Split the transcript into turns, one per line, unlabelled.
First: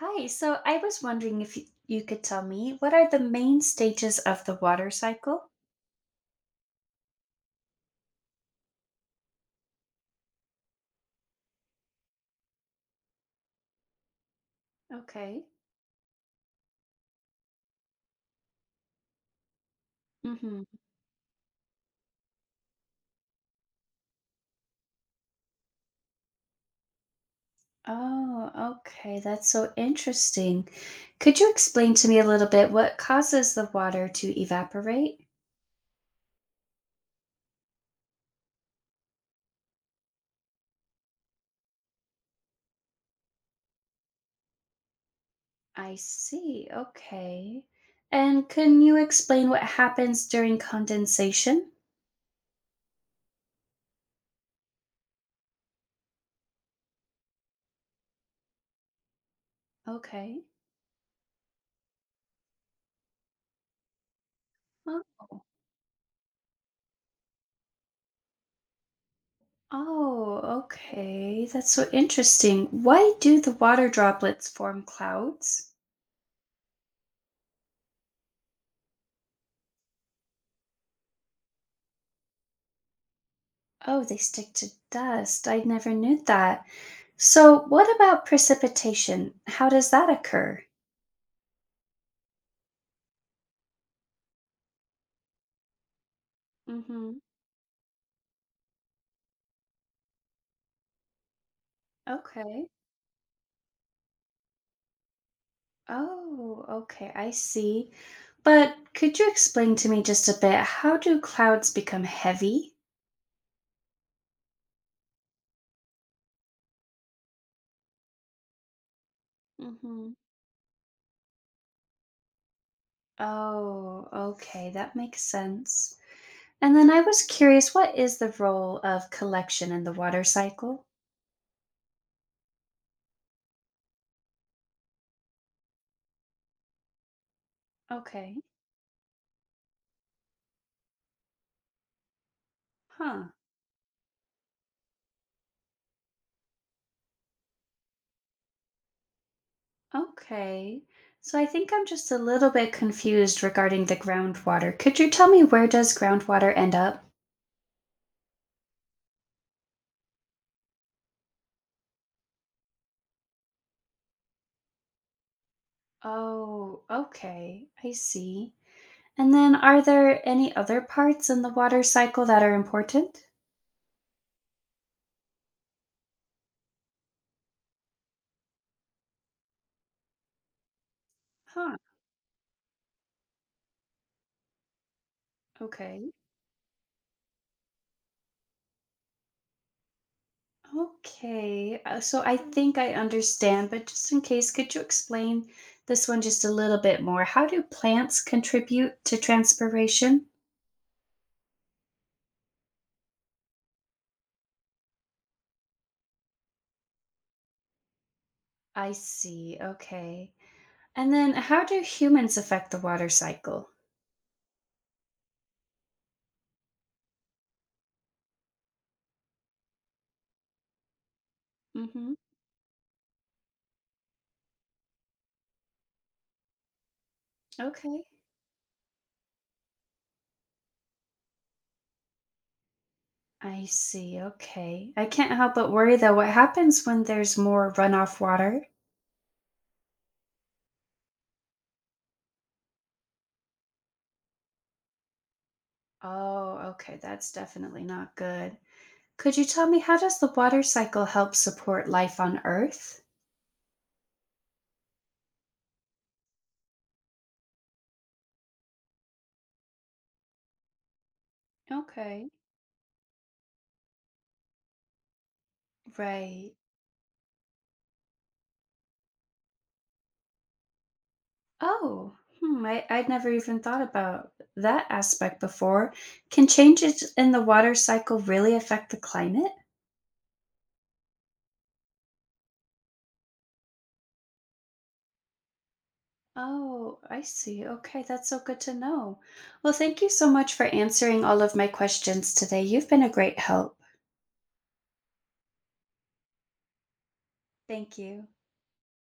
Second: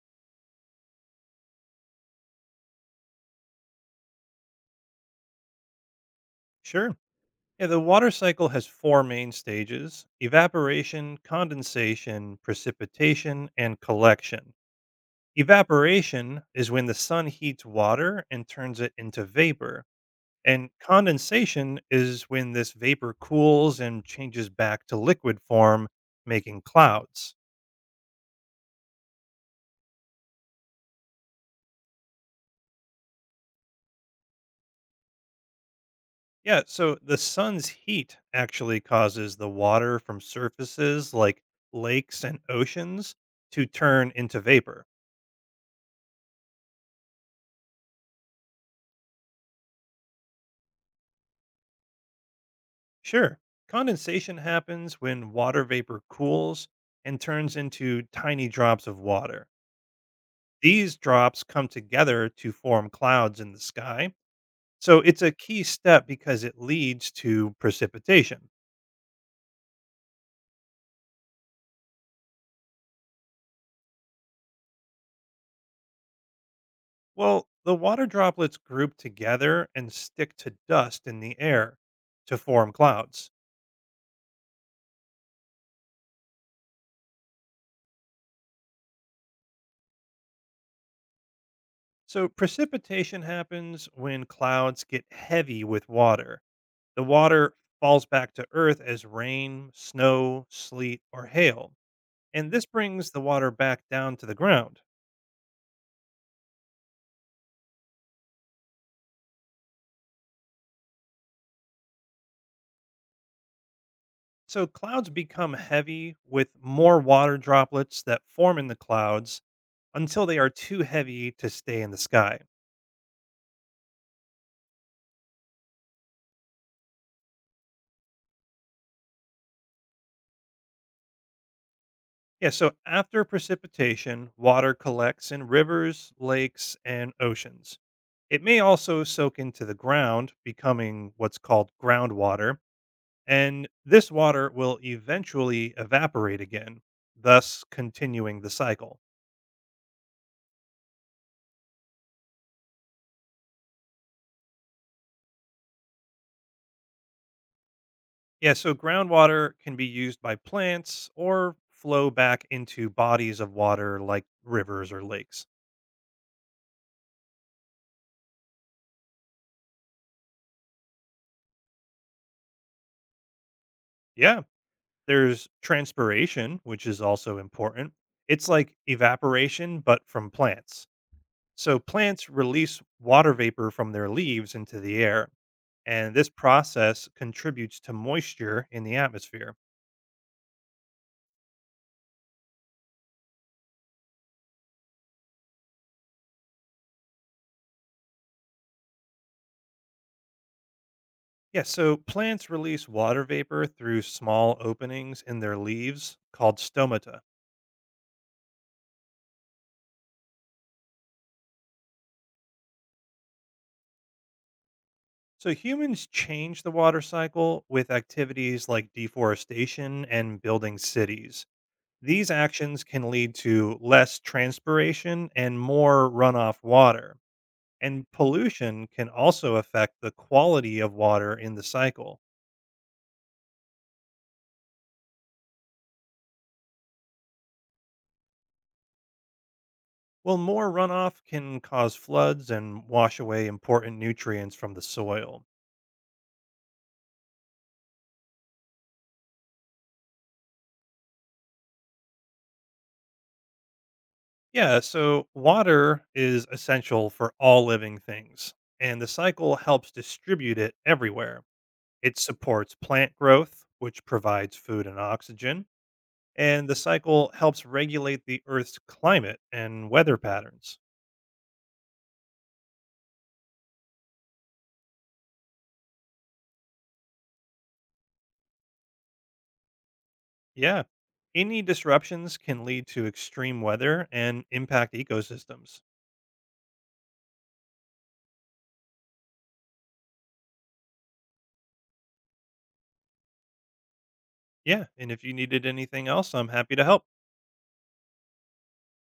Hi, so I was wondering if you could tell me what are the main stages of the water cycle?
Sure. Yeah, the water cycle has four main stages: evaporation, condensation, precipitation, and collection.
Okay.
Evaporation is when the sun heats water and turns it into vapor.
Mm-hmm.
And condensation is when this vapor cools and changes back to liquid form, making clouds.
Oh, okay. That's so interesting. Could you explain to me a little bit what causes the water to evaporate?
Yeah, so the sun's heat actually causes the water from surfaces like lakes and oceans to turn into vapor.
I see. Okay. And can you explain what happens during condensation?
Sure. Condensation happens when water vapor cools and turns into tiny drops of water.
Okay.
These drops come together to form clouds in the sky. So
Oh.
it's a key step because it leads to precipitation.
Oh, okay. That's so interesting. Why do the water droplets form clouds?
Well, the water droplets group together and stick to dust in the air to form clouds.
Oh, they stick to dust. I never knew that. So, what about precipitation? How does that occur?
So precipitation happens when clouds get heavy with water. The
Hmm.
water falls back to Earth as rain, snow, sleet, or hail, and this
Okay.
brings the water back down to the ground.
Oh, okay. I see. But could you explain to me just a bit how do clouds become heavy?
So clouds become heavy with more water droplets that form in the clouds
Hmm.
until they are too heavy to stay in the sky.
Oh, okay. That makes sense. And then I was curious, what is the role of collection in the water cycle?
Yeah, so after precipitation, water collects in rivers, lakes, and oceans.
Okay.
It may also soak into the ground, becoming what's called groundwater,
Huh.
and this water will eventually evaporate again, thus continuing the cycle.
Okay. So I think I'm just a little bit confused regarding the groundwater. Could you tell me where does groundwater end up?
Yeah, so groundwater can be used by plants or flow back into bodies of water like rivers or lakes.
Oh, okay. I see. And then are there any other parts in the water cycle that are important?
Yeah, there's transpiration, which is also important. It's like evaporation, but from plants.
Huh.
So plants release water vapor from their leaves into the air,
Okay.
and this process contributes to moisture in the atmosphere.
Okay. So I think I understand, but just in case, could you explain this one just a little bit more? How do plants contribute to transpiration?
Yeah, so plants release water vapor through small openings in their leaves called stomata.
I see. Okay. And then how do humans affect the water cycle?
So humans change the water cycle with activities like deforestation and building cities.
Hmm.
These actions can lead to less transpiration and more runoff water.
Okay.
And pollution can also affect the quality of water in the cycle.
I see. Okay. I can't help but worry though, what happens when there's more runoff water?
Well, more runoff can cause floods and wash away important nutrients from the soil.
Oh, okay. That's definitely not good. Could you tell me how does the water cycle help support life on Earth?
Yeah, so water is essential for all living things, and the cycle helps distribute it everywhere. It
Okay.
supports plant growth, which provides food and oxygen,
Right.
and the cycle helps regulate the Earth's climate and weather patterns.
Oh, hmm, I'd never even thought about that aspect before. Can changes in the water cycle really affect the climate?
Yeah, any disruptions can lead to extreme weather and impact ecosystems.
Oh, I see. Okay, that's so good to know. Well, thank you so much for answering all of my questions today. You've been a great help.
Yeah, and if you needed anything else, I'm happy to help.
Thank you.